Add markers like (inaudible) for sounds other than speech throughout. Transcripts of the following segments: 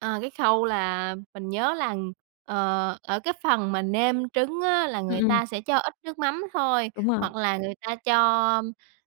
À, cái khâu là mình nhớ là, ờ, ở cái phần mà nêm trứng á là Ừm, người ừm. ta sẽ cho ít nước mắm thôi, Đúng rồi. hoặc là người ta cho,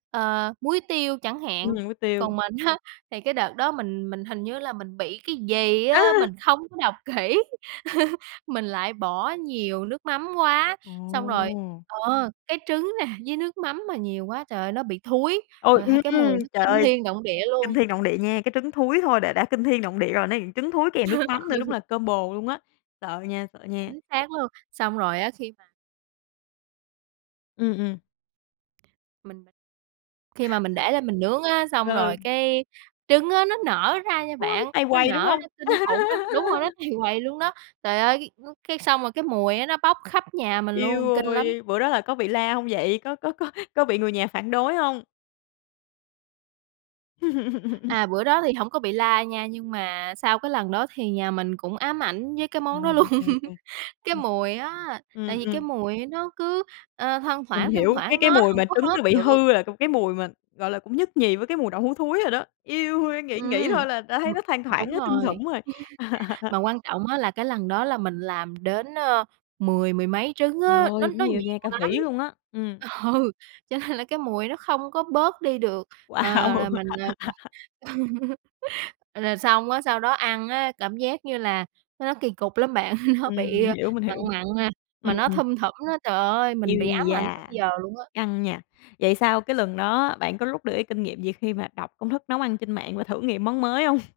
ờ, muối tiêu chẳng hạn. Nêm với tiêu. Còn mình á thì cái đợt đó mình mình hình như là mình bị cái gì á, Á! mình không có đọc kỹ, (chuckles) mình lại bỏ nhiều nước mắm quá, xong rồi Ồ! ờ, cái trứng nè với nước mắm mà nhiều quá trời ơi, nó bị thúi, Ôi, rồi ha cái ừm, mùi nó trời kinh ơi! thiên động địa Kinh luôn. thiên động địa nha, cái trứng thúi thôi đã kinh thiên động địa rồi, này trứng thối kèm nước mắm (chuckles) thôi đúng Ừ. là combo luôn á. Sợ nha, sợ nha. Chính xác luôn, xong rồi á, khi mà Ừm, ừm. Mình khi mà mình để lên mình nướng á, xong Ừ. rồi cái trứng á nó nở ra nha Ôi, bạn, tầy nó quầy, đúng nở hông? ra kinh khủng lắm đúng rồi đó, (laughs) tầy quầy luôn đó. Trời ơi, cái xong rồi cái mùi nó bóc khắp nhà mình Eo luôn, kinh lắm! ôi, bữa đó là có bị la hông vậy? Có có có có bị người nhà phản đối hông? (laughs) À, bữa đó thì hổng có bị la nha, nhưng mà sau cái lần đó thì nhà mình cũng ám ảnh với cái Ờ, món đó luôn. OK, (chuckles) OK. Cái Ừ. mùi á, Ừm, tại vì cái ừm. mùi nó cứ, ờ, thoang Mình thoảng, thoang hiểu, cái thoảng cái nó mùi mà hổng có trứng hết nó bị được. hư là cái mùi mà, gọi là, cũng nhất nhì với cái mùi đậu hú thúi rồi đó. Eo ôi, nghĩ nghĩ Ừm, thôi là đã thấy ừm, nó thoang thoảng, đúng nó thum rồi. thủng rồi. (chuckles) (laughs) Mà quan trọng á là cái lần đó là mình làm đến, ờ, mười mười mấy trứng Trời á, nó ơi, cũng nó nhiều nha, nhiều cả lắm. vỉ luôn á, ừm. Ừ, cho nên là cái mùi nó không có bớt đi được, ờ, là Wow! mình còn (laughs) (chuckles) rồi xong á, sau đó ăn á, cảm giác như là nó kỳ cục lắm bạn, (chuckles) nó Ừm, bị mình hiểu, mình mặn hiểu. mặn, mà Ừm. nó thum thủm á. Trời ơi, Ui mình bị ám ảnh tới da, giờ luôn á. căng nha. Vậy sau cái lần đó bạn có rút được cái kinh nghiệm gì khi mà đọc công thức nấu ăn trên mạng và thử nghiệm món mới hông?